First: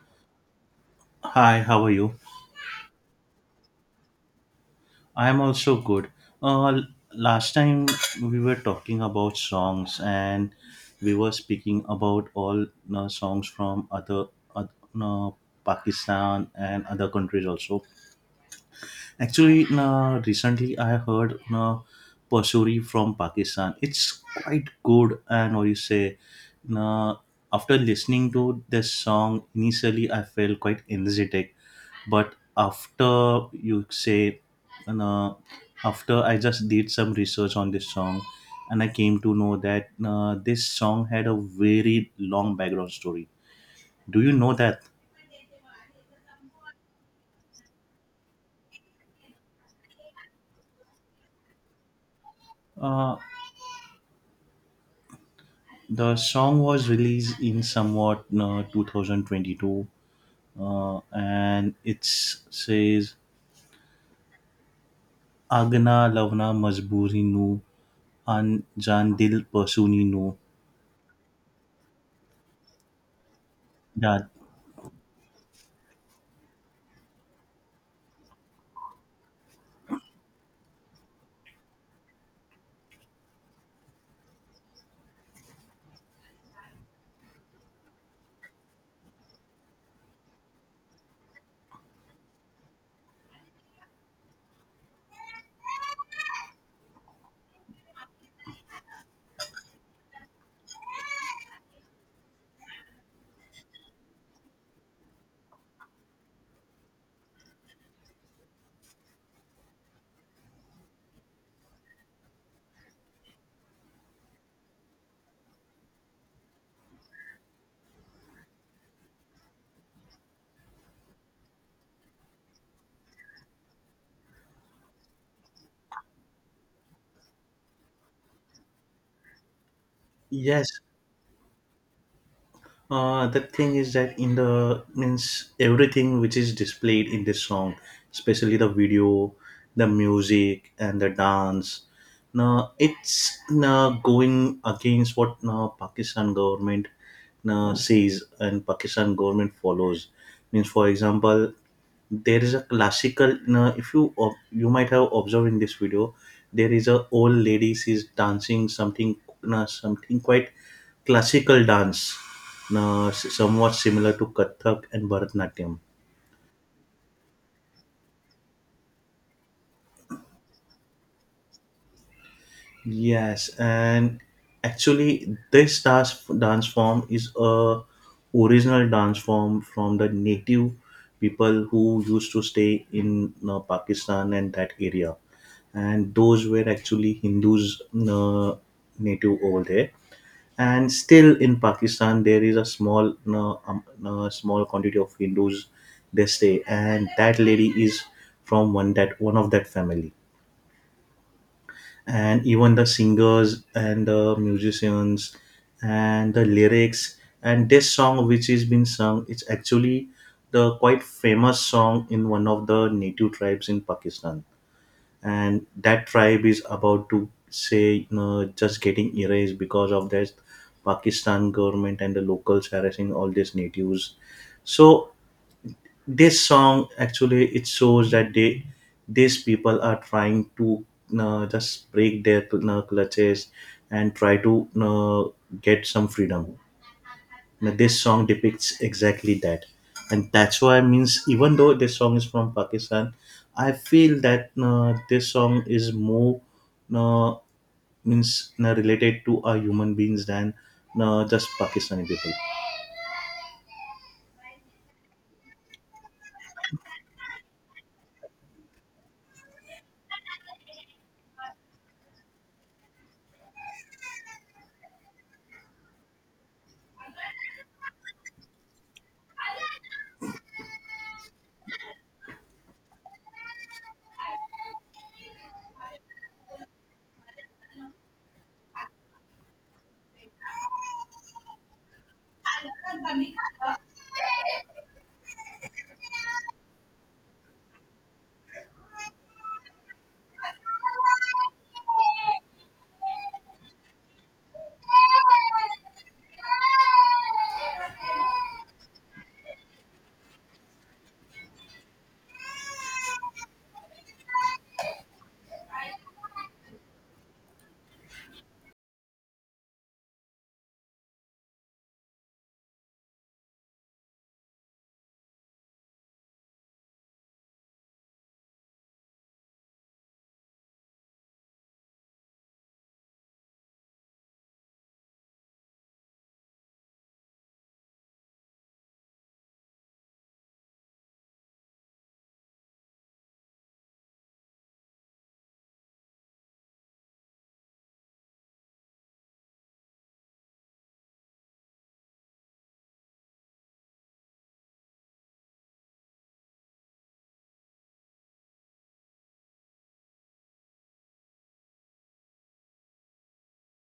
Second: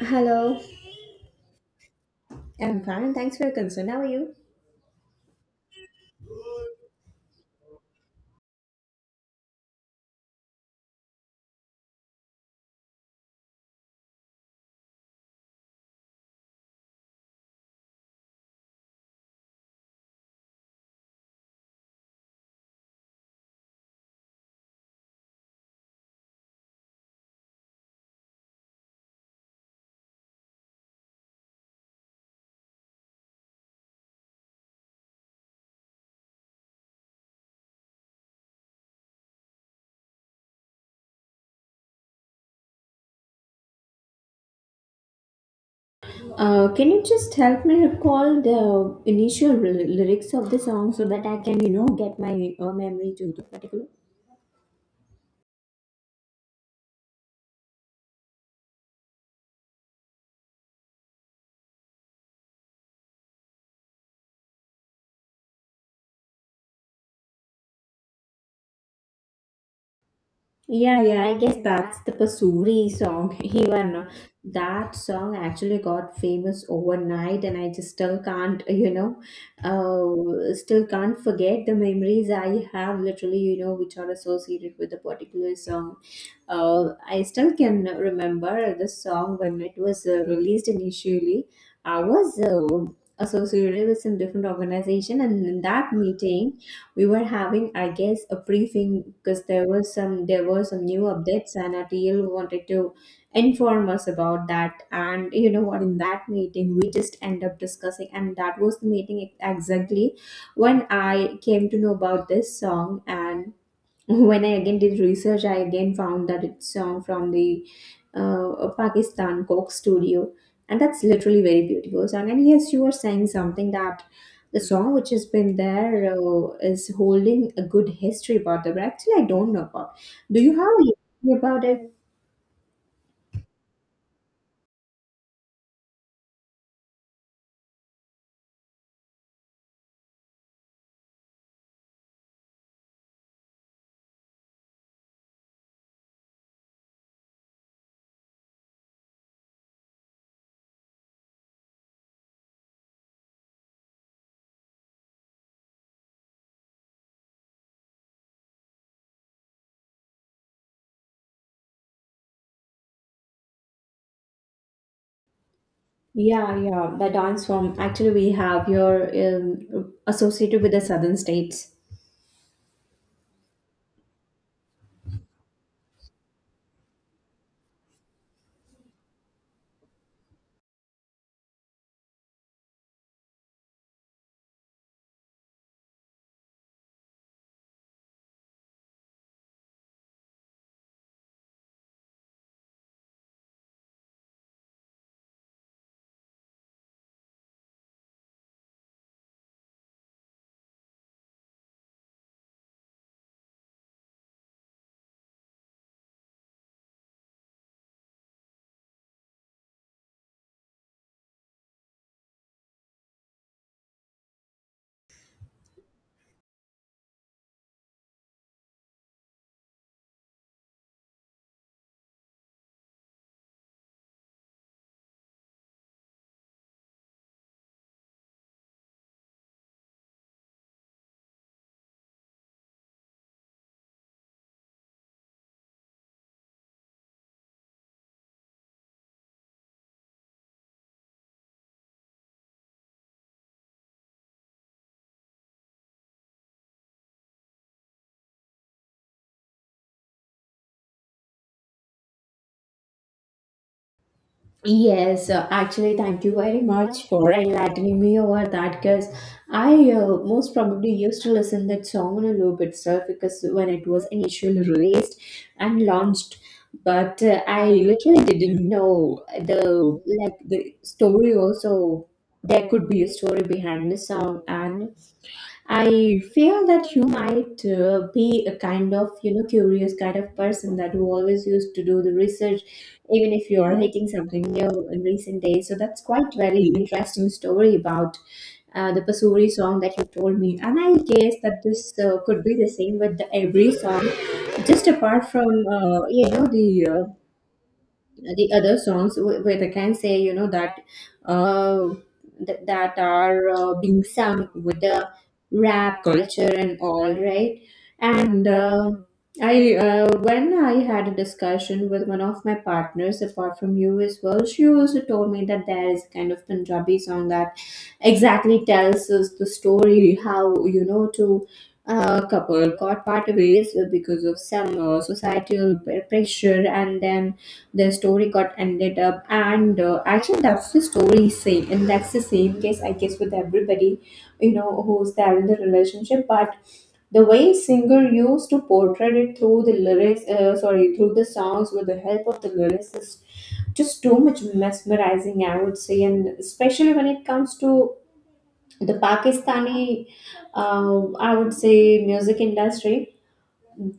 Hello. Hi, how are you? I'm fine. Thanks for your concern. How are you? I am also good. Uh, l- Last time we were talking about songs, and we were speaking about all songs from other uh, uh, Pakistan and other countries also. Actually, recently I heard Pasuri from Pakistan. It's quite good and what you say. Uh, After listening to this song, initially I felt quite energetic, but after you say you know, after I just did some research on this song and I came to know that this song had a very long background story. Do you know that Can you just help me recall the lyrics of the song so that I can, you know, get my memory uh, to the particular? the song was released in somewhat 2022, and it says agna lavna majburi nu an Jan dil pasuni nu. Yeah, yeah, I guess that's the Pasuri song. Even That, that song actually got famous overnight, and I just still can't, you know, still can't forget the memories I have literally, you know, which are associated with a particular song. I still can remember this song when it was released initially. I was associated with some different organization, and in that meeting, we were having, I guess, a briefing because there were some new updates, and our TL wanted to inform us about that. And you know what? In that meeting, we just end up discussing, and that was the exactly when I came to know about this song, and when I again did research, I again found that it's from the Pakistan Coke Studio, and that's literally very beautiful song. And yes, you were saying something that the song which has been there is holding a good history about the. But actually, I don't know about. Do you yes. have a history about it? The thing is that in the means everything which is displayed in this song, especially the video, the music, and the dance. Now it's now going against what now Pakistan government now says and Pakistan government follows. Means for example, there is a classical. Now if you you might have observed in this video, there is a old lady, she's dancing something, now something quite classical dance, now, somewhat similar to Kathak and Bharatanatyam. Yeah, yeah, the dance form. Actually, we have your associated with the southern states. Yes, and actually, this dance form is a original dance form from the native people who used to stay in Pakistan and that area, and those were actually Hindus, uh, native over there. And still in Pakistan there is a small no, no, small quantity of Hindus, they stay, and that lady is from one that one of that family. And even the singers and the musicians and the lyrics and this song which is been sung, it's actually the quite famous song in one of the native tribes in Pakistan, and that tribe is about to say, you know, just getting erased because of this Pakistan government and the locals harassing all these natives. So this song actually, it shows that they, these people are trying to just break their clutches and try to get some freedom. Now, this song depicts exactly that, and that's why means even though this song is from Pakistan, I feel that this song is more uh, means related to our human beings than just Pakistani people. Yes, actually, thank you very much for enlightening me over that, because I most probably used to listen that song on a loop itself because when it was initially released and launched, but I literally didn't know the like the story also. There could be a story behind the song, and I feel that you might be a kind of, you know, curious kind of person that you always used to do the research, even if you are hitting something new in recent days. So that's quite very interesting story about the Pasuri song that you told me. And I guess that this could be the same with the every song, just apart from, you know, the other songs where they can say, you know, that uh, that are being sung with the rap culture and all right, and I when I had a discussion with one of my partners apart from you as well, she also told me that there is a kind of Punjabi song that exactly tells us the story how, you know, to a couple got part ways because of some societal pressure, and then the story got ended up, and actually that's the story same, and that's the same case, I guess, with everybody, you know, who's there in the relationship. But the way singer used to portray it through the lyrics, sorry, through the songs with the help of the lyrics is just too much mesmerizing, I would say, and especially when it comes to the Pakistani uh, I would say music industry,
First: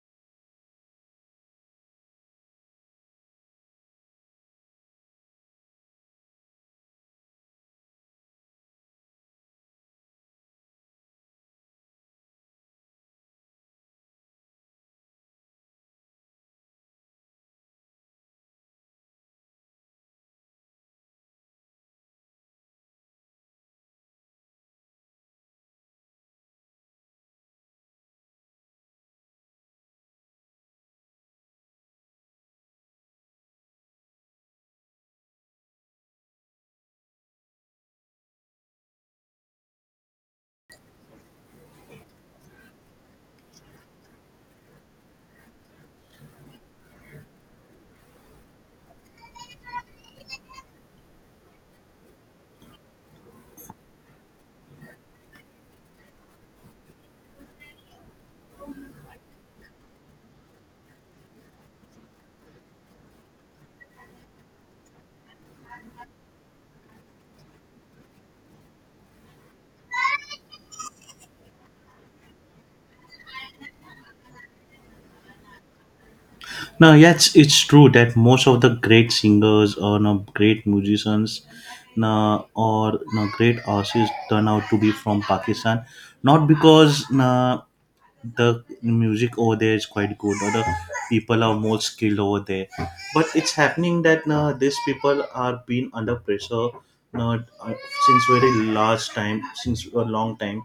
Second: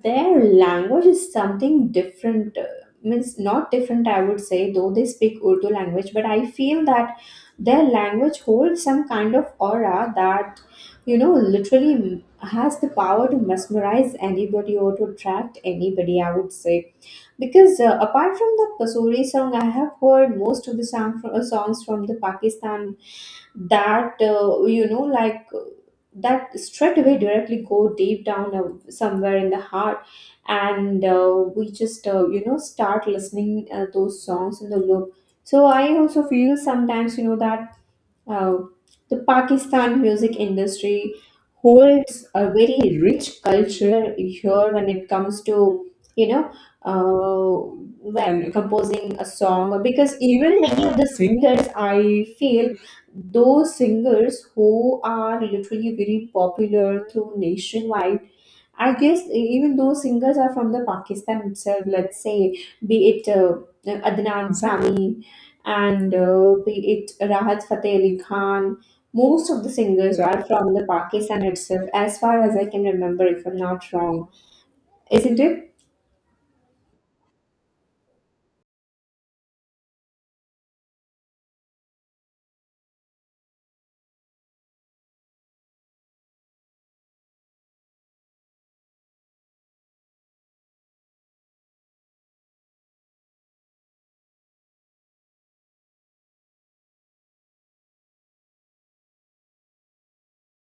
their language is something different. Means not different, I would say, though they speak Urdu language, but I feel that their language holds some kind of aura that, you know, literally has the power to mesmerize anybody or to attract anybody, I would say, because apart from the Kasuri song, I have heard most of the song, songs from the Pakistan that you know, like that straight away directly go deep down somewhere in the heart, and we just you know, start listening those songs in the loop. So I also feel sometimes, you know, that uh, the Pakistan music industry holds a very rich culture here when it comes to, you know, uh, when composing a song, because even many of the singers I feel, those singers who are literally very popular through nationwide, I guess even those singers are from the Pakistan itself. Let's say, be it Adnan Sami, and be it Rahat Fateh Ali Khan. Most of the singers, right, are from the Pakistan itself, as far as I can remember, if I'm not wrong. Isn't it? Now, yes, it's true that most of the great singers or no great musicians no or no great artists turn out to be from Pakistan, not because no. The music over there is quite good, or the people are more skilled over there, but it's happening that these people are being under pressure uh, uh, since very large time since a long time,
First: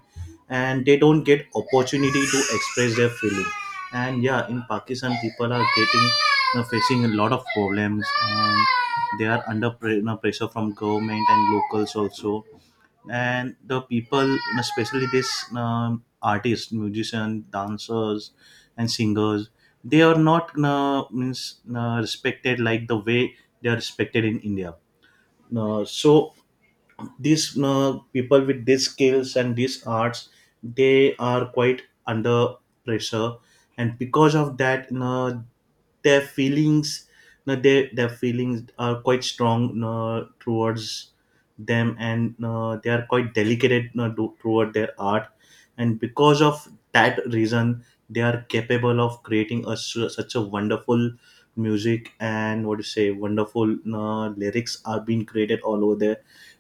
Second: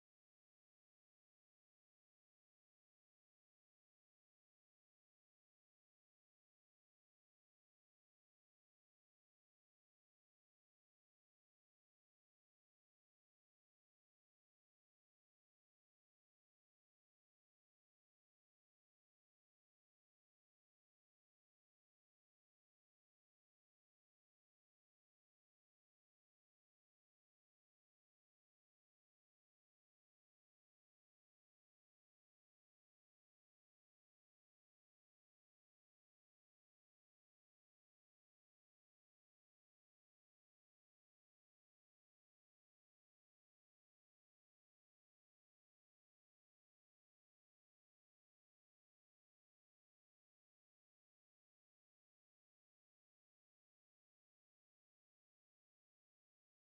and they don't get opportunity to express their feeling. And yeah, in Pakistan people are getting facing a lot of problems, and they are under you pressure from government and locals also. And the people, especially this artists, musicians, dancers, and singers, they are not means respected like the way they are respected in India. So these people with these skills and these arts, they are quite under pressure. And because of that, you know, their feelings, you know, their feelings are quite strong, you know, towards them, and you know, they are quite delicate, you know, toward their art. And because of that reason, they are capable of creating a, such a wonderful music, and what do you say, wonderful, you know, lyrics are being created all over there,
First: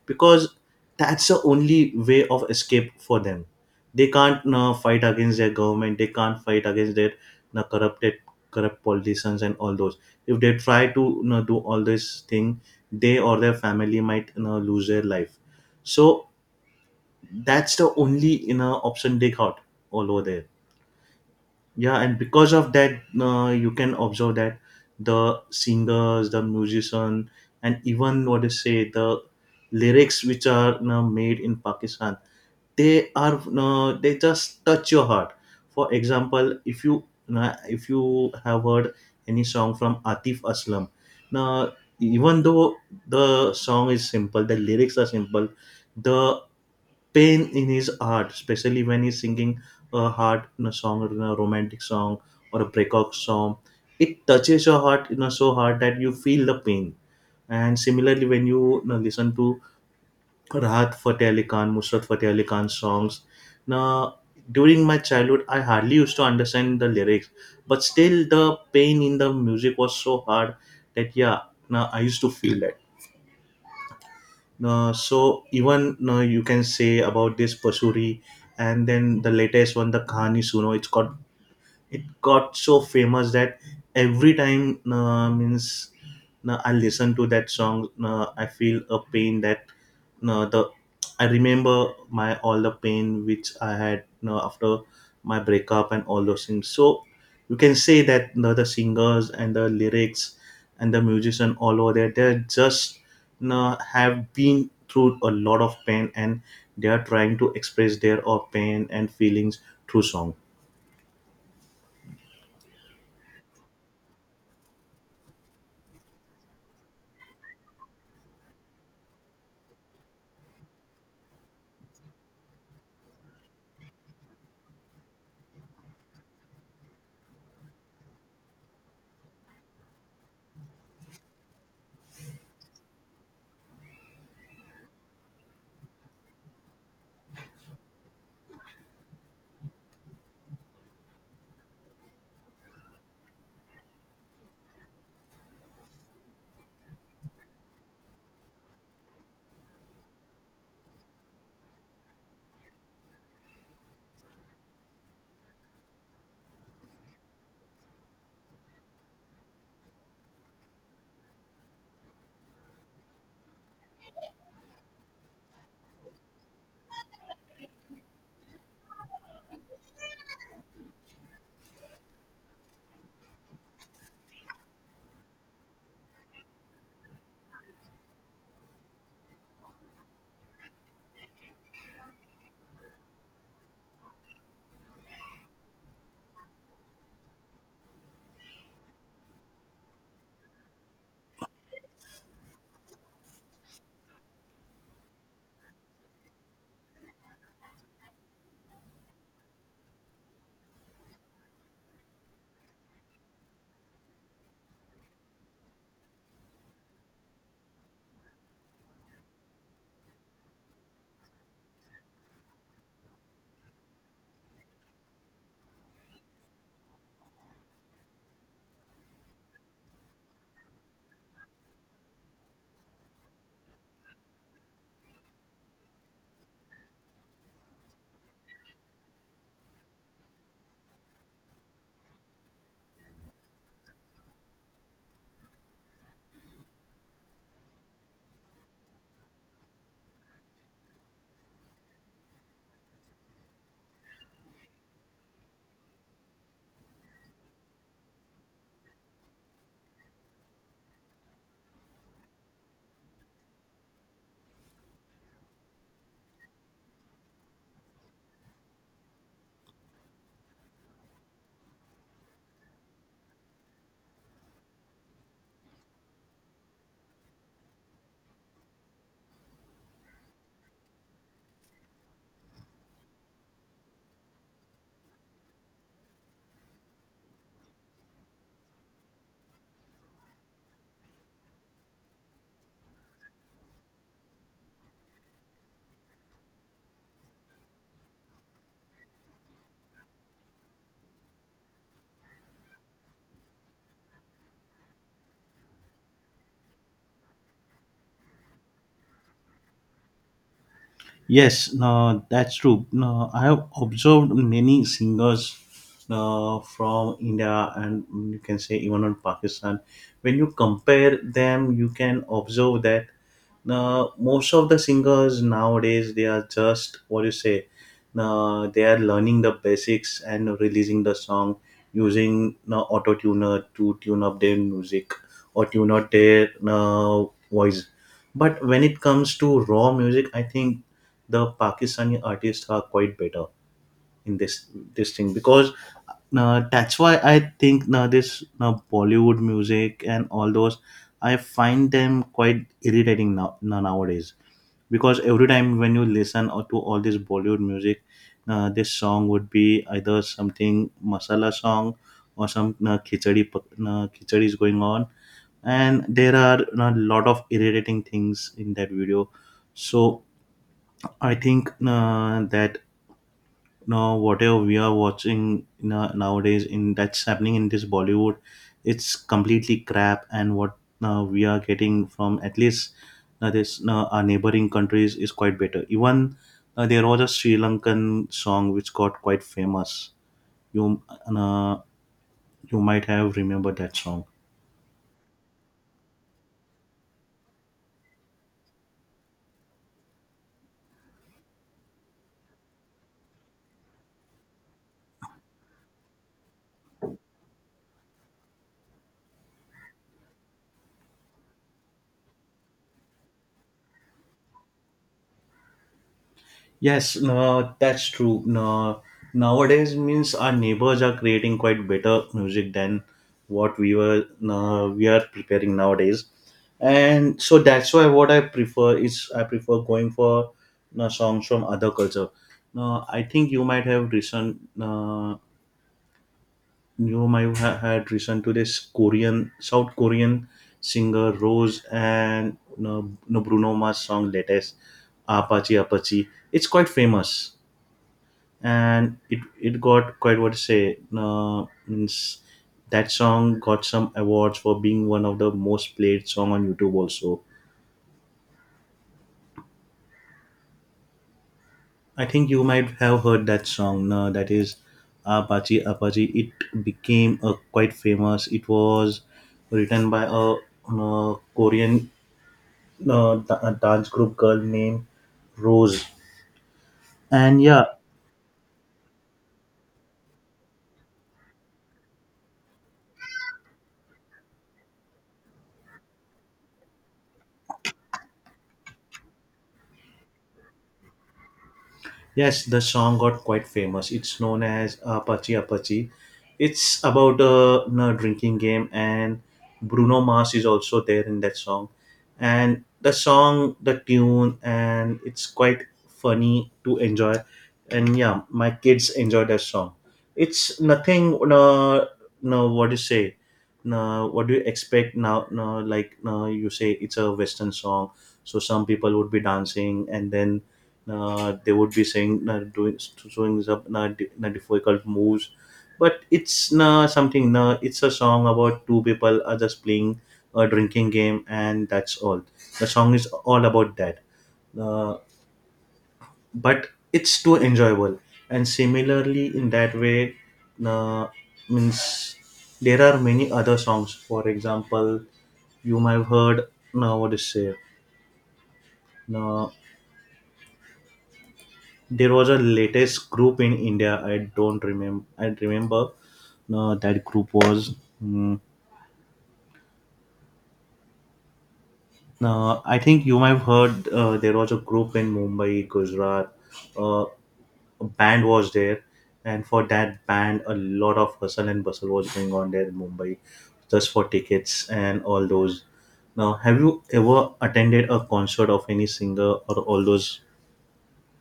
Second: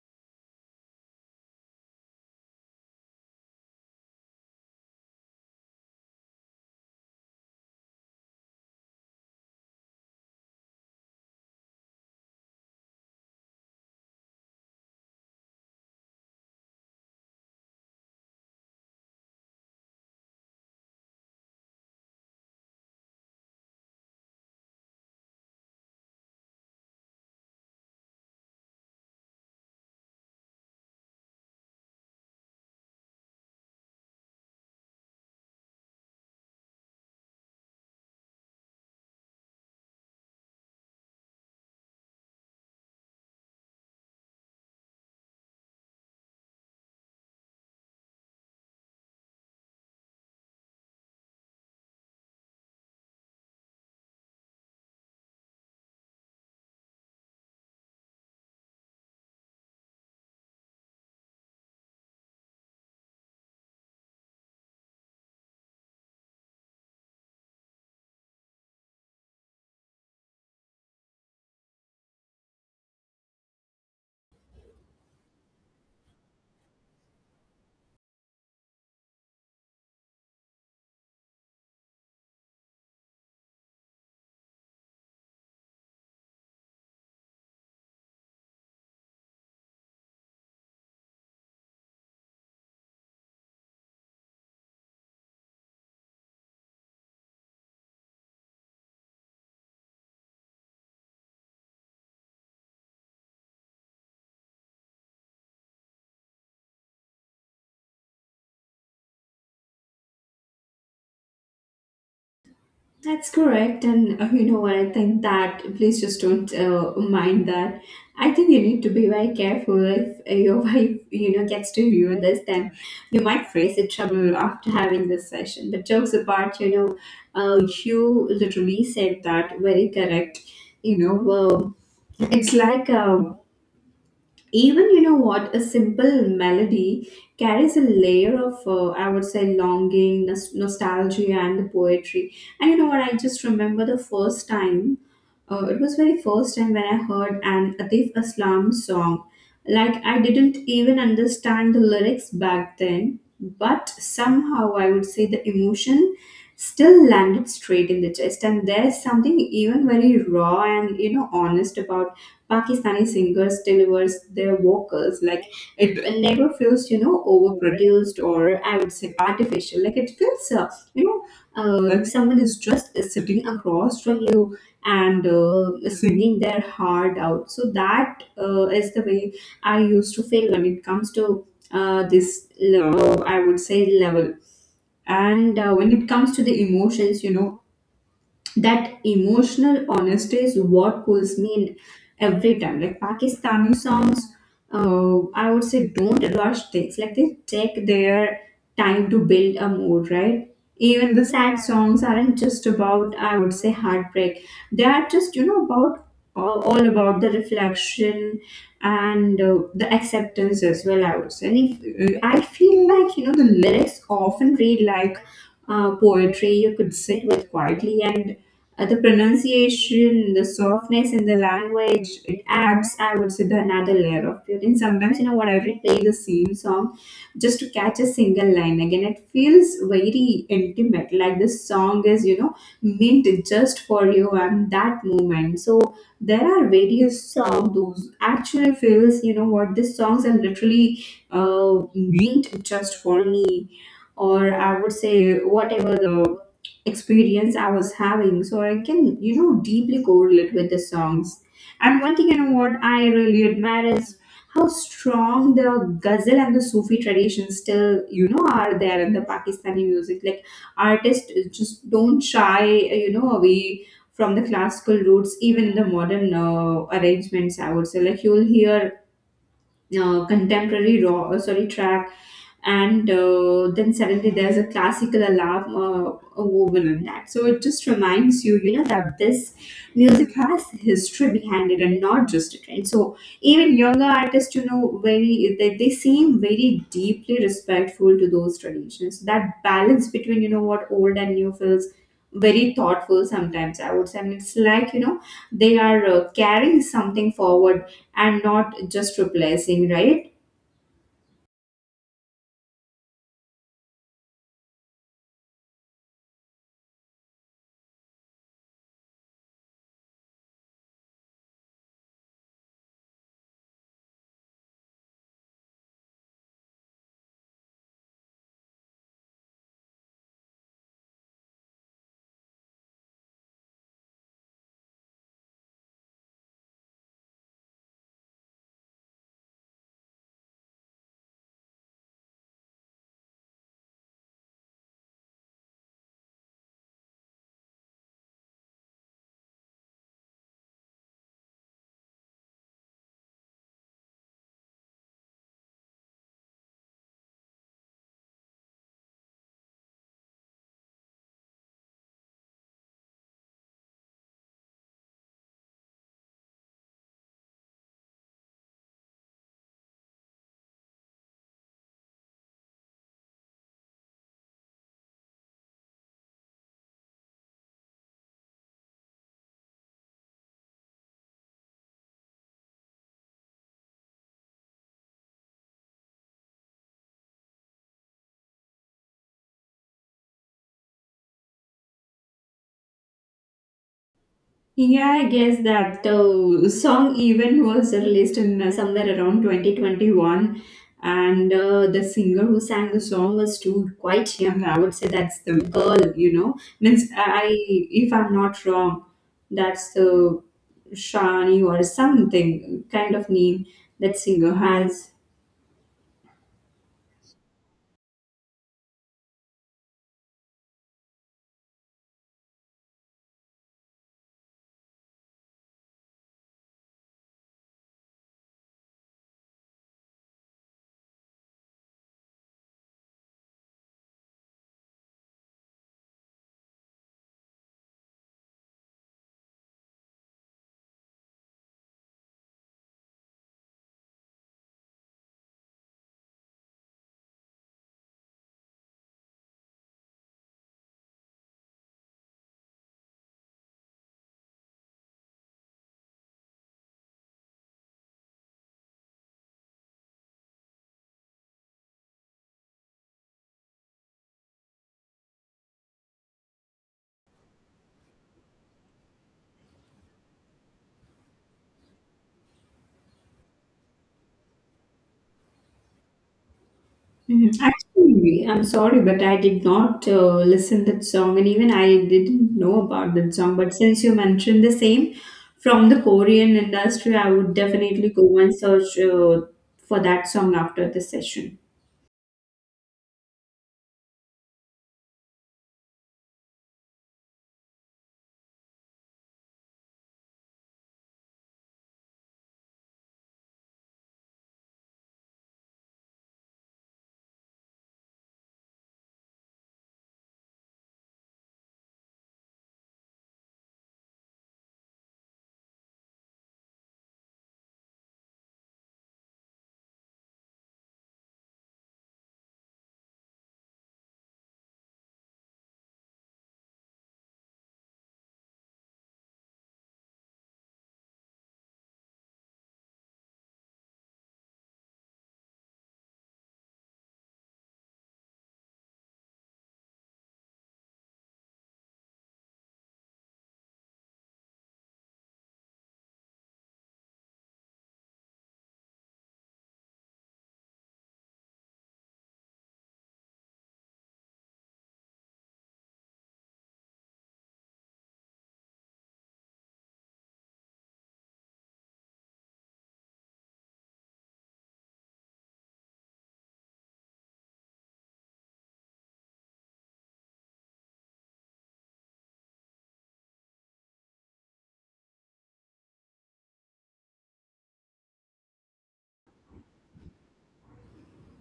because that's the only way of escape for them. They can't fight against their government, they can't fight against their uh, corrupted corrupt politicians and all those. If they try to, you know, do all this thing, they or their family might, you know, lose their life. So that's the only, you know, option they got all over there. Yeah, and because of that, you can observe that the singers, the musician, and even what they say, the lyrics which are, you know, made in Pakistan, they are, you know, they just touch your heart. For example, if you, you know, if you have heard any song from Atif Aslam, now, even though the song is simple, the lyrics are simple, the pain in his heart, especially when he's singing a heart in a song or in a romantic song or a breakup song. It touches your heart, you know, so hard that you feel the pain. And similarly, when you know, listen to Rahat Fateh Ali Khan, Musrat Fateh Ali Khan songs, now during my childhood, I hardly used to understand the lyrics, but still the pain in the music was so hard that yeah, now I used to feel that. So even you can say about this Pasuri, and then the latest one, the Kahani Suno. It got so famous that every time means I listen to that song, I feel a pain that no the I remember my all the pain which I had you after my breakup and all those things. So you can say that you the singers and the lyrics and the musician all over there, they just you have been through a lot of pain, and they are trying to express their or pain and feelings through song. That's correct, and you know what? I think that please just don't mind that. I think you need to be very careful if your wife, you know, gets to hear this. Then you might face a trouble after having this session. But jokes apart, you know, you literally said that very correct. You know, it's like even you know what, a simple melody carries a layer of, I would say, longing, nostalgia and the poetry. And you know what, I just remember the first time, it was very first time when I heard an Atif Aslam song. Like, I didn't even understand the lyrics back then, but somehow, I would say, the emotion still landed straight in the chest. And there's something even very raw and, you know, honest about Pakistani singers delivers their vocals. Like, it never feels, you know, overproduced, or I would say artificial. Like, it feels, you know, if someone is just sitting across from you and swinging their heart out. So that is the way I used to feel when it comes to this, level, I would say, level. And when it comes to the emotions, you know, that emotional honesty is what pulls me in every time. Like, Pakistani songs, I would say, don't rush things. Like, they take their time to build a mood, right? Even the sad songs aren't just about, I would say, heartbreak. They are just, you know, about all about the reflection and the acceptance as well, I would say. And if, I feel like, you know, the lyrics often read like poetry you could sit with quietly, and the pronunciation, the softness in the language, it adds, I would say, the another layer of it. And sometimes, you know, when I replay the same song just to catch a single line again, it feels very intimate. Like, this song is, you know, meant just for you and that moment. So there are various songs those actually feels, you know, what these songs are literally meant just for me, or I would say whatever the experience I was having. So I can, you know, deeply correlate with the songs. And one thing, you know what I really admire is how strong the ghazal and the Sufi tradition still, you know, are there in the Pakistani music. Like, artists just don't shy, you know, away from the classical roots, even in the modern arrangements, I would say. Like, you'll hear contemporary raw, track, and then suddenly there's a classical alarm woven in that. So it just reminds you, you know, that this music has history behind it and not just a trend. So even younger artists, you know, very they seem very deeply respectful to those traditions. That balance between, you know, what old and new feels very thoughtful sometimes, I would say. And it's like, you know, they are carrying something forward and not just replacing, right? Yes, no, that's true. No, I have observed many singers from India and mm, you can say even on Pakistan. When you compare them, you can observe that most of the singers nowadays they are just what you say. They are learning the basics and releasing the song using auto tuner to tune up their music or tune out their voice. But when it comes to raw music, I think the Pakistani artists are quite better in this thing, because that's why I think now this now Bollywood music and all those, I find them quite irritating now, now nowadays, because every time when you listen or to all this Bollywood music, this song would be either something masala song or some khichdi is going on, and there are a lot of irritating things in that video. So I think that you know, whatever we are watching, you know, nowadays in that's happening in this Bollywood, it's completely crap. And what we are getting from at least this our neighboring countries is quite better. Even there was a Sri Lankan song which got quite famous. You uh, you might have remembered that song. Yeah, I guess that song even was released in somewhere around 2021, and the singer who sang the song was too quite young. I would say that's the girl, you know. Means I, if I'm not wrong, that's the Shani or something kind of name that singer has. Yes, no, that's true. No, nowadays means our neighbors are creating quite better music than what we were no, we are preparing nowadays, and so that's why what I prefer is I prefer going for no, songs from other culture. No, I think you might have recent no, you might have had recent to this Korean South Korean singer Rose and no, no Bruno Mars song latest Apache Apache. It's quite famous, and it got quite what to say means that song got some awards for being one of the most played song on YouTube also. I think you might have heard that song. No, that is Apache Apache. It became a quite famous. It was written by a Korean dance group girl named Rose. Mhm. And yeah. Actually, I'm sorry, but I did not listen that song, and even I didn't know about that song. But since you mentioned the same from the Korean industry, I would definitely go and search for that song after the session. Yes, the song got quite famous. It's known as Apache Apache. It's about a, you know, drinking game, and Bruno Mars is also there in that song. And the song, the tune, and it's quite funny to enjoy. And yeah, my kids enjoy that song. It's nothing, no, no what do you say? No, what do you expect now? No, like no, you say it's a Western song, so some people would be dancing, and then they would be saying doing showing up difficult moves, but it's something it's a song about two people are just playing a drinking game, and that's all the song is all about that. uh, but it's too enjoyable. And similarly in that way, uh, means there are many other songs, for example, you might have heard now what is say. No. There was a latest group in India, I don't remember I remember that group was mm, I think you might have heard there was a group in Mumbai Gujarat, uh, a band was there, and for that band a lot of hustle and bustle was going on there in Mumbai just for tickets and all those. Now, have you ever attended a concert of any singer or all those?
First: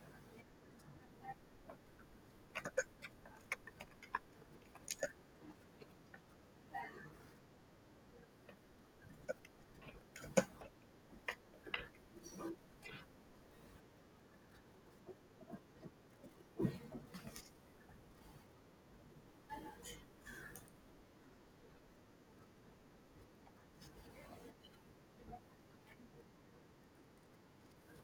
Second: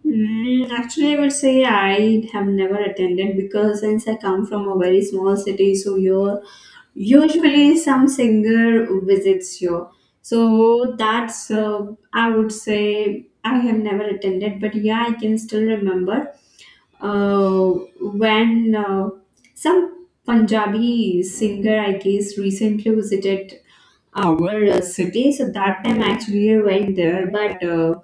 Mm, actually, I would say I have never attended, because since I come from a very small city, so here usually some singer visits you. So that's, I would say, I have never attended, but yeah, I can still remember uh, when some Punjabi singer, I guess, recently visited our city. So that time actually I went there, but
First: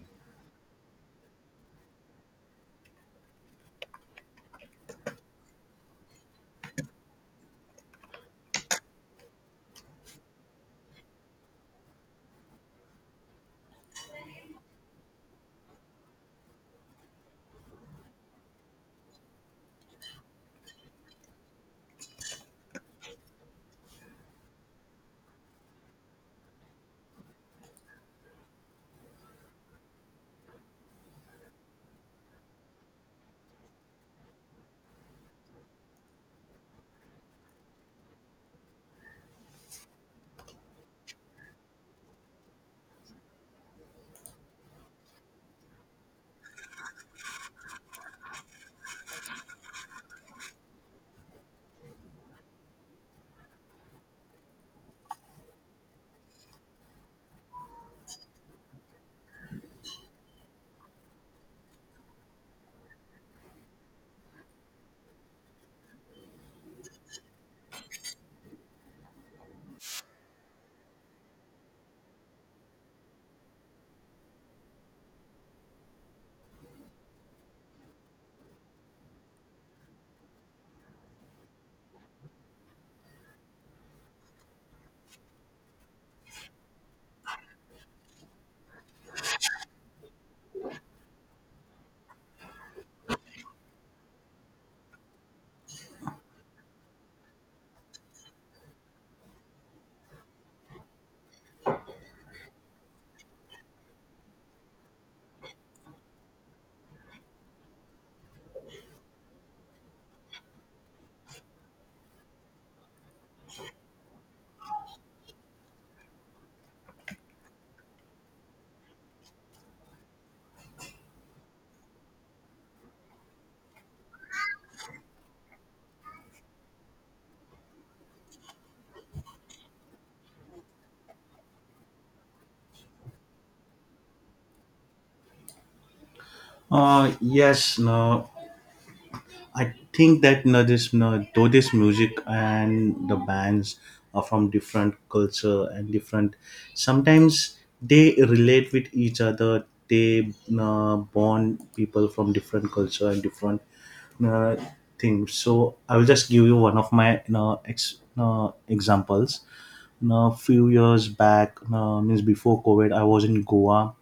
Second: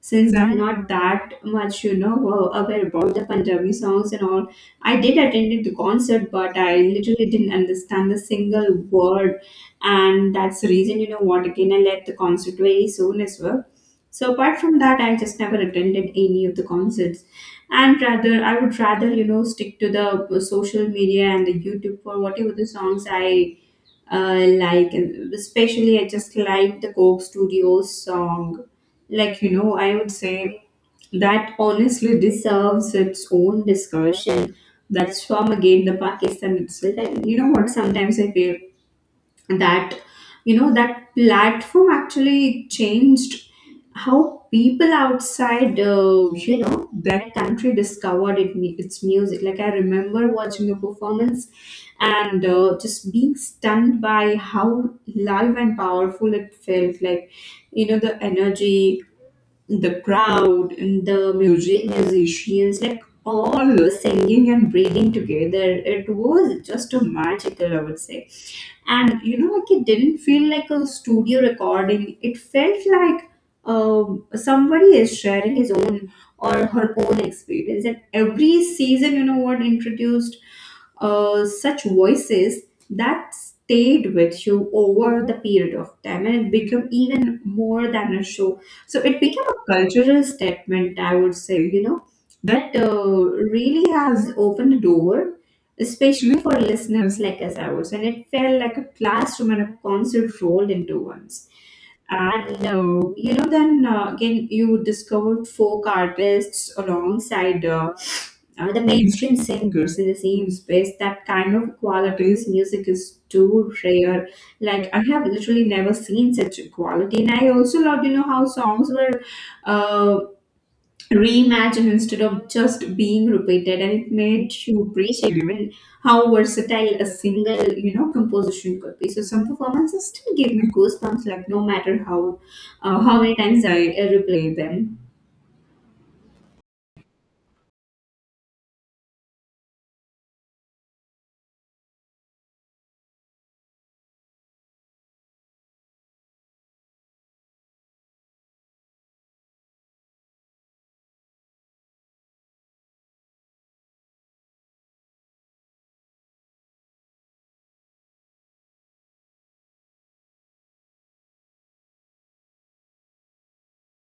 since I'm not that much, you know, aware about the Punjabi songs and all. I did attend the concert, but I literally didn't understand a single word, and that's the reason, you know, what again I left the concert very soon as well. So apart from that, I just never attended any of the concerts, and rather I would rather, you know, stick to the social media and the YouTube for whatever the songs I like. And especially I just like the Coke Studios song. Like, you know, I would say that honestly deserves its own discussion. That's from again the Pakistan itself. And you know what? Sometimes I feel that that platform actually changed how people outside their country discovered its music. Like I remember watching a performance and, just being stunned by how live and powerful it felt. Like you know, the energy, the crowd and the musicians, like all singing and breathing together. It was just a magical, I would say. And you know, like it didn't feel like a studio recording, it felt like somebody is sharing his own or her own experience. And every season, you know what, introduced such voices that stayed with you over the period of time, and it became even more than a show. So it became a cultural statement, I would say, you know that really has opened the door especially for listeners like us, I would say. And it felt like a classroom and a concert rolled into one. And then, again, you discovered folk artists alongside the mainstream singers in the same space. That kind of quality's music is too rare. Like I have literally never seen such a quality, and I also loved, you know, how songs were Uh, reimagined instead of just being repeated. And it made you appreciate even how versatile a single composition could be. So some performances still give me goosebumps, like no matter how, how many times I, replay them. uh yes, no, I think that, you know, this, you know, though this music and the bands are from different culture and different. Sometimes they relate with each other. They bond people from different culture and different uh, things. So I will just give you one of my, you know, examples. A few years back, means before COVID, I was in Goa,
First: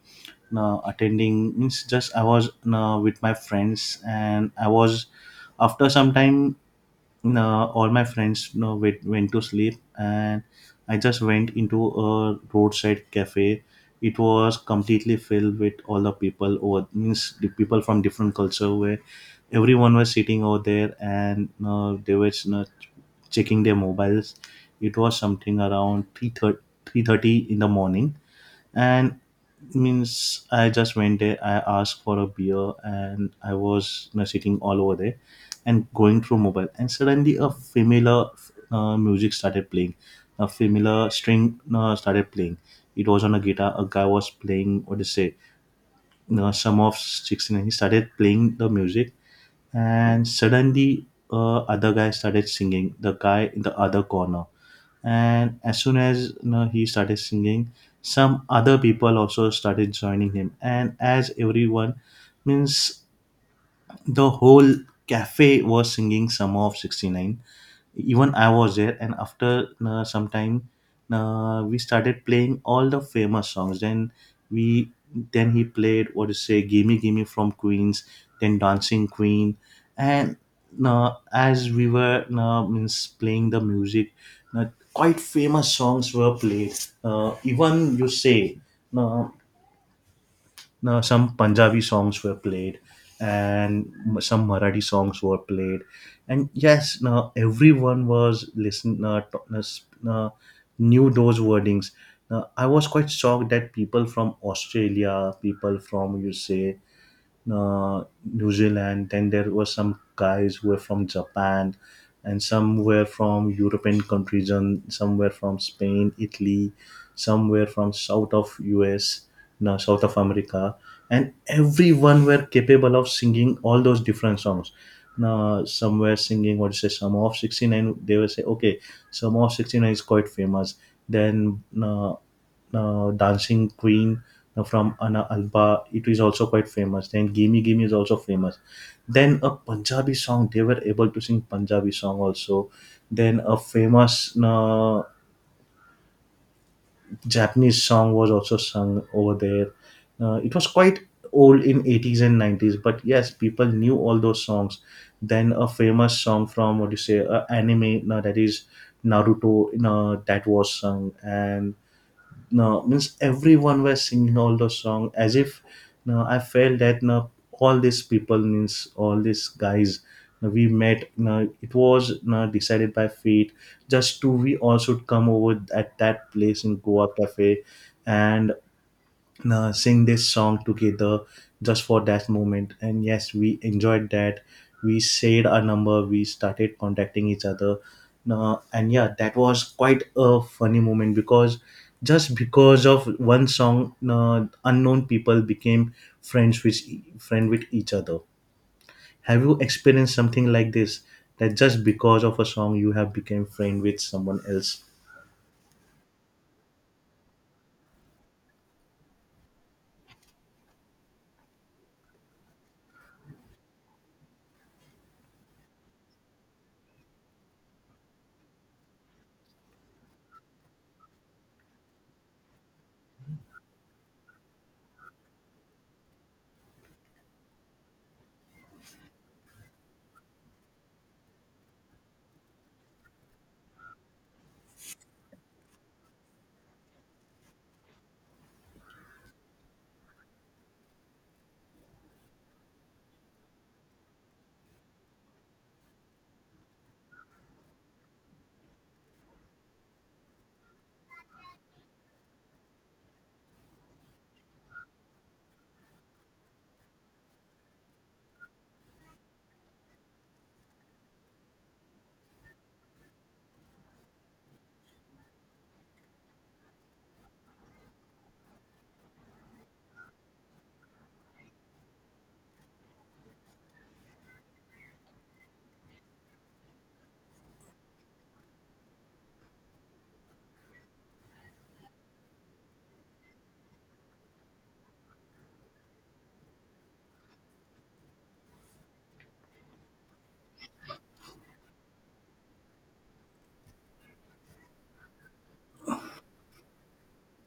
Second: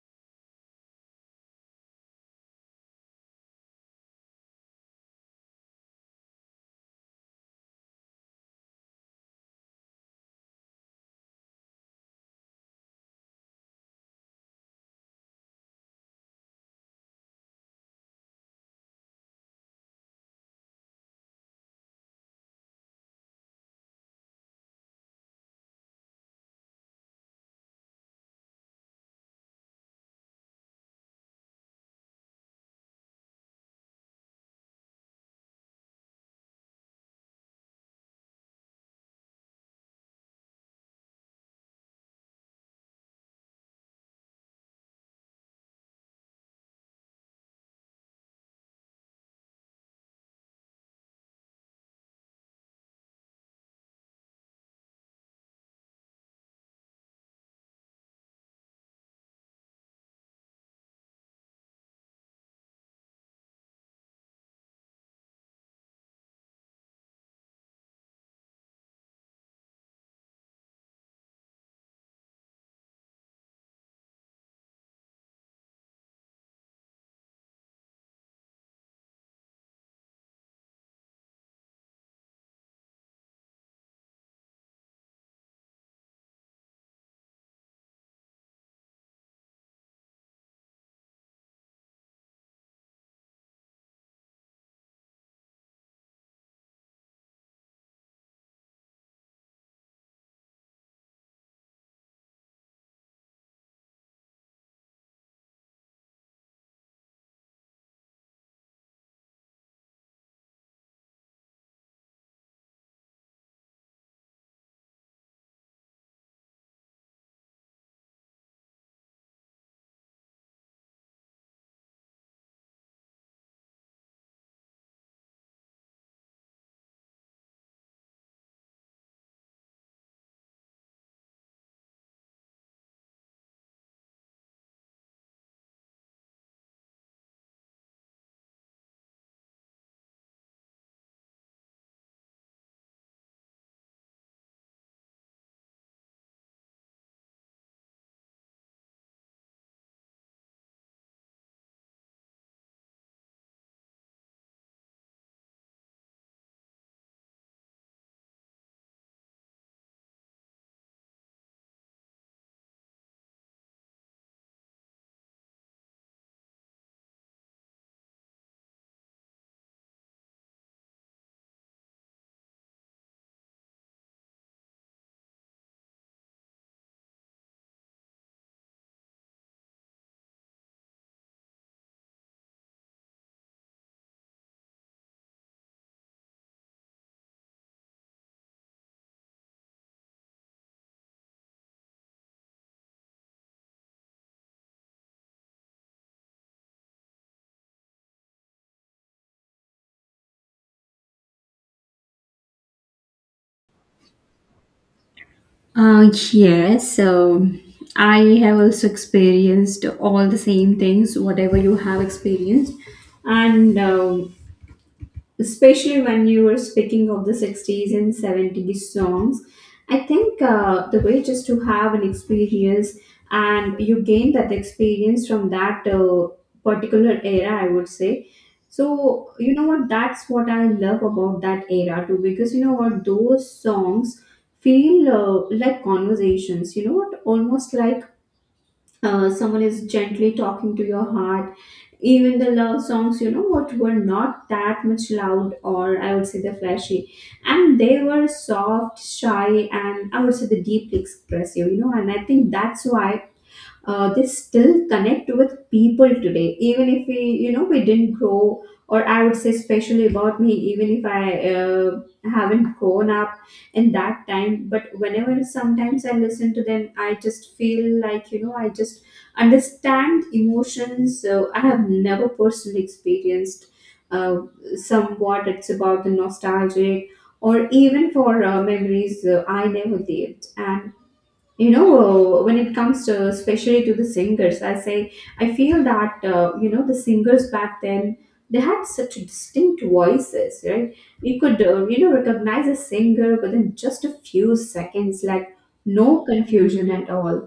attending, means, just I was with my friends, and I was, after some time, all my friends, went to sleep, and I just went into a roadside cafe. It was completely filled with all the people, over, means the people from different culture, where everyone was sitting over there, and they were, checking their mobiles. It was something around 3, 3:30 in the morning, and means I just went there, I asked for a beer, and I was, sitting all over there, and going through mobile, and suddenly a familiar music started playing. A familiar string started playing. It was on a guitar. A guy was playing, what is it, sum of 69. He started playing the music. And suddenly other guy started singing, the guy in the other corner. And as soon as, he started singing, some other people also started joining him. And as everyone, means, the whole cafe was singing summer of 69. Even I was there, and after some time we started playing all the famous songs. Then we, then he played, what is say, gimme gimme from Queens. Then dancing queen. And as we were, means playing the music, uh, quite famous songs were played. Even you say, uh, now some Punjabi songs were played, and some Marathi songs were played. And yes, now everyone was listening, knew those wordings. Now, I was quite shocked that people from Australia, people from, you say, uh, New Zealand. Then there were some guys who were from Japan, and some were from European countries, and some were from Spain, Italy, some were from south of US, no, south of America, and everyone were capable of singing all those different songs. Now, some were singing, what you say, some of 69, they will say, okay, some of 69 is quite famous. Then dancing queen from Ana Alba. It is also quite famous. Then gimme gimme is also famous. Then a Punjabi song. They were able to sing Punjabi song also. Then a famous Japanese song was also sung over there. It was quite old in 80s and 90s, but yes, people knew all those songs. Then a famous song from, what do you say, anime, that is Naruto. That was sung, and no, means everyone was singing all those songs as if, no, I felt that no, all these people, means all these guys, no, we met, no, it was, no, decided by fate, just to, we all should come over at that place in Goa cafe, and sing this song together, just for that moment, and yes, we enjoyed that. We shared our number, we started contacting each other, and yeah, that was quite a funny moment, because just because of one song unknown people became friends with friend with each other. Have you experienced something like this, that just because of a song you have become friend with someone else? Yes, so I have also experienced all the same things, whatever you have experienced. And especially when you were speaking of the 60s and 70s songs, I think, the way just to have an experience, and you gain that experience from that, particular era, I would say. So you know what, that's what I love about that era too, because you know what, those songs feel like conversations, you know what, almost like someone is gently talking to your heart. Even the love songs, you know what, were not that much loud, or I would say they're flashy. And they were soft, shy, and I would say the deeply expressive, you know. And I think that's why they still connect with people today, even if we, you know, we didn't grow, or I would say especially about me, even if I, haven't grown up in that time. But whenever sometimes I listen to them, I just feel like, you know, I just understand emotions I have never personally experienced. uh, Somewhat it's about the nostalgic, or even for memories I never lived. And you know, when it comes to especially to the singers, I say I feel that, you know, the singers back then, they had such distinct voices, right? You could, you know, recognize a singer within just a few seconds, like no confusion at all.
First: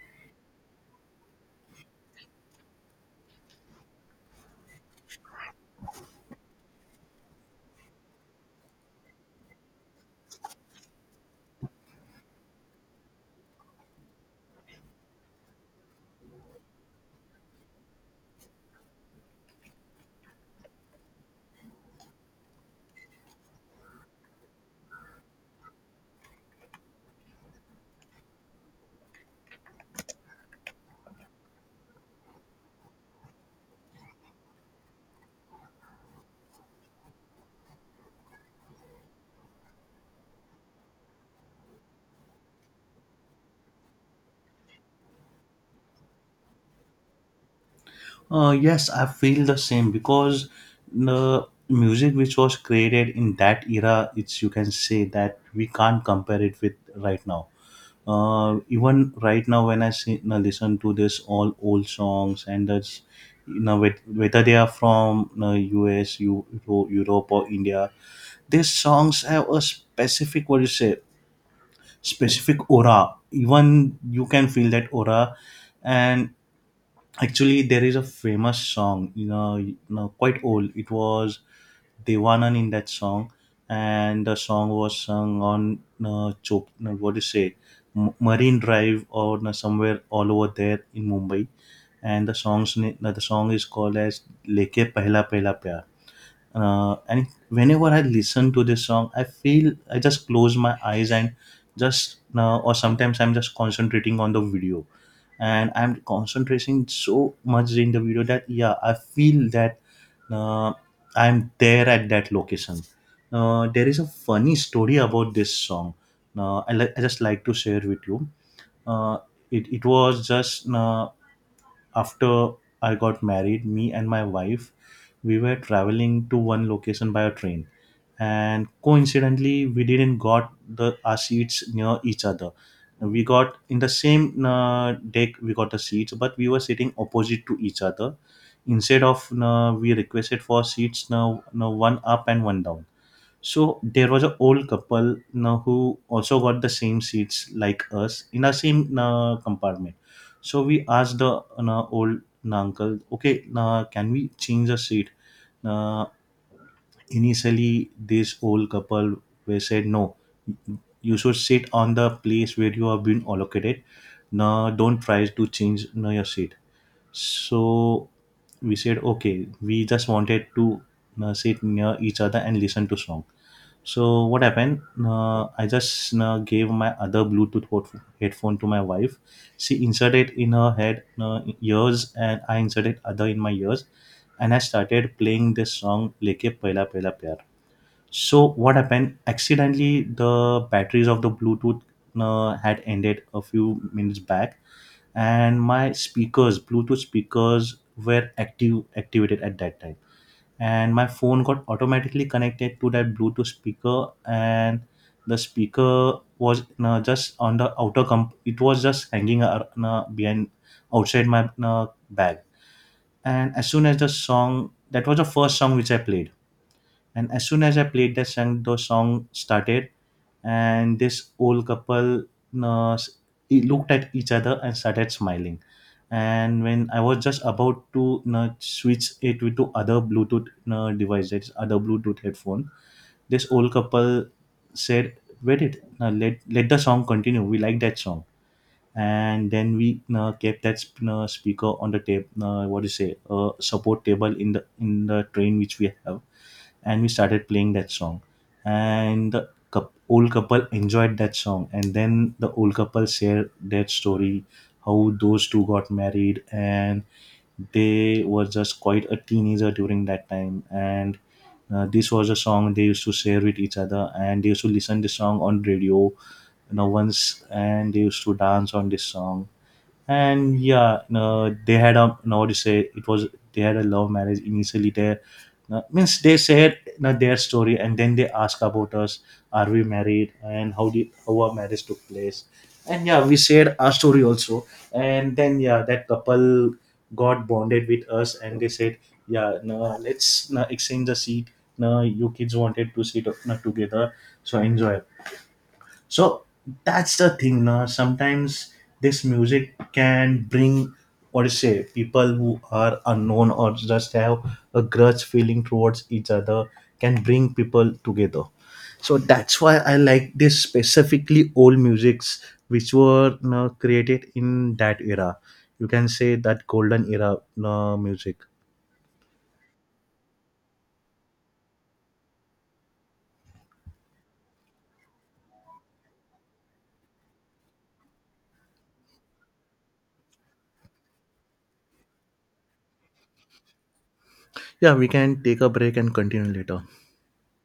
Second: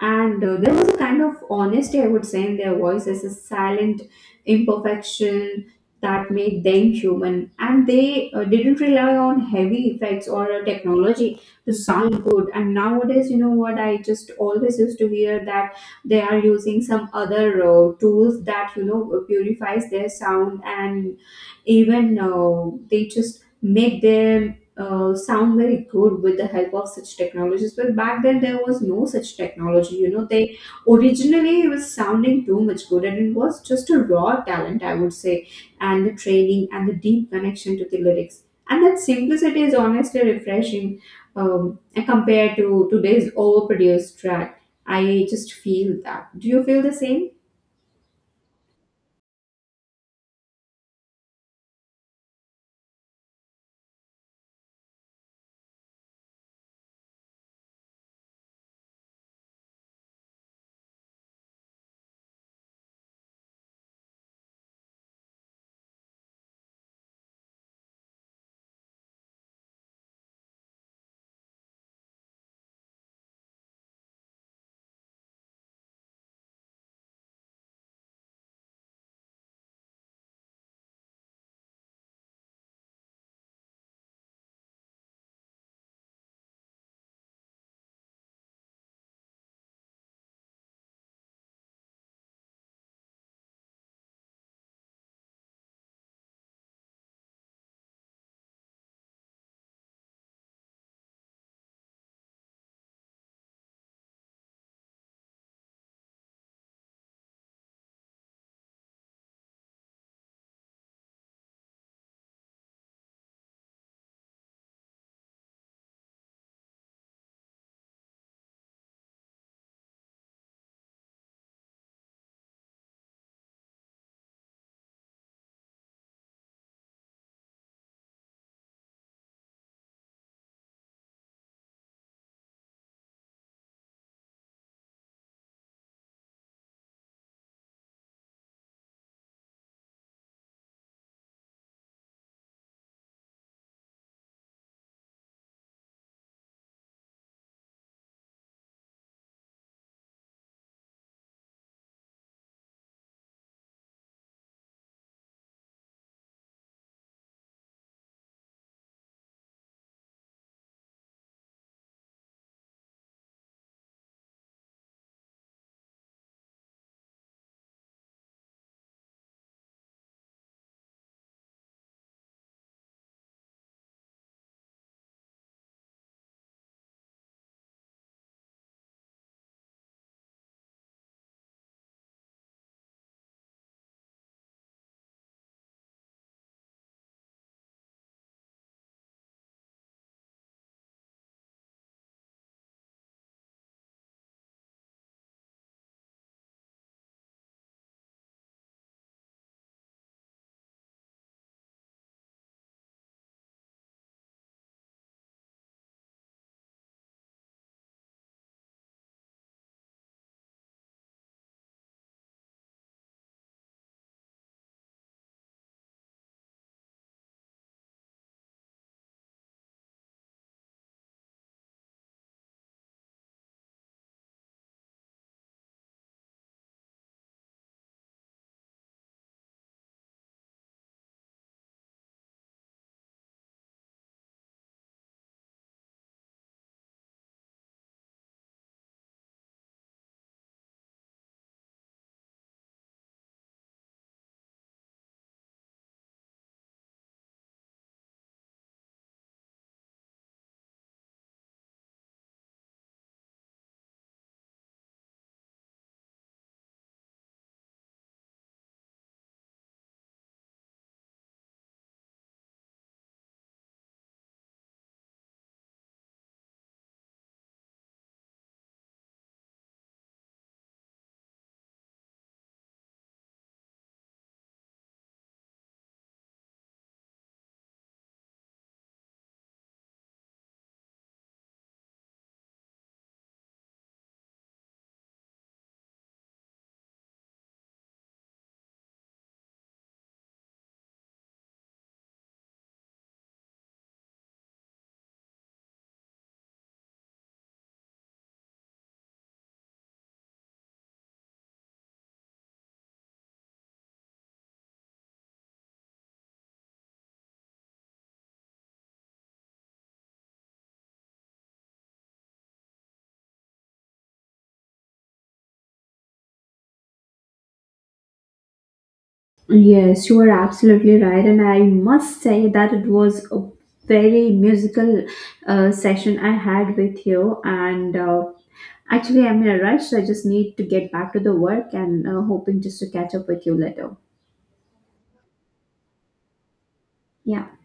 And there was a kind of honesty, I would say, in their voices, a silent imperfection that made them human. And they didn't rely on heavy effects or technology to sound good. And nowadays, you know what, I just always used to hear that they are using some other tools that, you know, purifies their sound. And even, they just make them sound very good with the help of such technologies. But back then there was no such technology, you know, they originally, it was sounding too much good, and it was just a raw talent, I would say, and the training and the deep connection to the lyrics. And that simplicity is honestly refreshing, um, compared to today's overproduced track. I just feel that, do you feel the same? Yes, I feel the same, because the music which was created in that era, it's, you can say that we can't compare it with right now. Even right now, when I see, now listen to this all old songs, and that's, whether they are from you US, Europe or India, these songs have a specific, what you say, specific aura. Even you can feel that aura, and actually, there is a famous song, quite old. It was Devanan in that song, and the song was sung on Chop, no, what do you say, Marine Drive, or no, somewhere all over there in Mumbai. And the song is called as "Leke Pehla Pehla Pyar." And whenever I listen to this song, I feel, I just close my eyes, and just, or sometimes I'm just concentrating on the video, and I'm concentrating so much in the video that yeah, I feel that uh, I'm there at that location. There is a funny story about this song. I just like to share with you. Uh, it, it was just, after I got married, me and my wife, we were traveling to one location by a train, and coincidentally, we didn't got the our seats near each other. We got in the same deck. We got the seats, but we were sitting opposite to each other. Instead of, we requested for seats, now one up and one down. So there was an old couple now, who also got the same seats like us in our same compartment. So we asked the old uncle, okay, can we change the seat? Uh, Initially, this old couple were said no. You should sit on the place where you have been allocated. No, don't try to change, no, your seat. So we said okay. We just wanted to sit near each other and listen to song. So what happened? I just gave my other Bluetooth headphone to my wife. She inserted in her head ears, and I inserted other in my ears, and I started playing this song "Leke Pehla Pehla Pyar." So what happened? Accidentally, the batteries of the Bluetooth had ended a few minutes back, and my speakers, Bluetooth speakers, were active activated at that time, and my phone got automatically connected to that Bluetooth speaker, and the speaker was, just on the outer comp, it was just hanging behind, outside my bag. And as soon as the song, that was the first song which I played, and as soon as I played that song, the song started, and this old couple, uh, s- looked at each other and started smiling. And when I was just about to switch it with to other Bluetooth device, that's other Bluetooth headphone, this old couple said, "Wait it, let the song continue. We like that song." And then we kept that speaker on the table. What do you say? Support table in the train which we have, and we started playing that song, and the old couple enjoyed that song. And then the old couple shared their story, how those two got married, and they were just quite a teenager during that time, and this was a song they used to share with each other, and they used to listen this song on radio, once, and they used to dance on this song. And yeah, no, they had a no to say, it was, they had a love marriage initially there, no, means they said, no, their story, and then they ask about us, are we married, and how our marriage took place, and yeah, we shared our story also. And then yeah, that couple got bonded with us, and they said, yeah, no, let's, no, exchange the seat, no, you kids wanted to sit, no, together, so enjoy. So that's the thing now. Sometimes this music can bring, what to say, people who are unknown or just have a grudge feeling towards each other, can bring people together. So that's why I like this specifically old musics which were, created in that era. You can say that golden era, music. Yes, you are absolutely right, and I must say that it was a very musical, session I had with you. And, actually, I'm in a rush, so I just need to get back to the work and, hoping just to catch up with you later. Yeah, we can take a break and continue later. Yeah.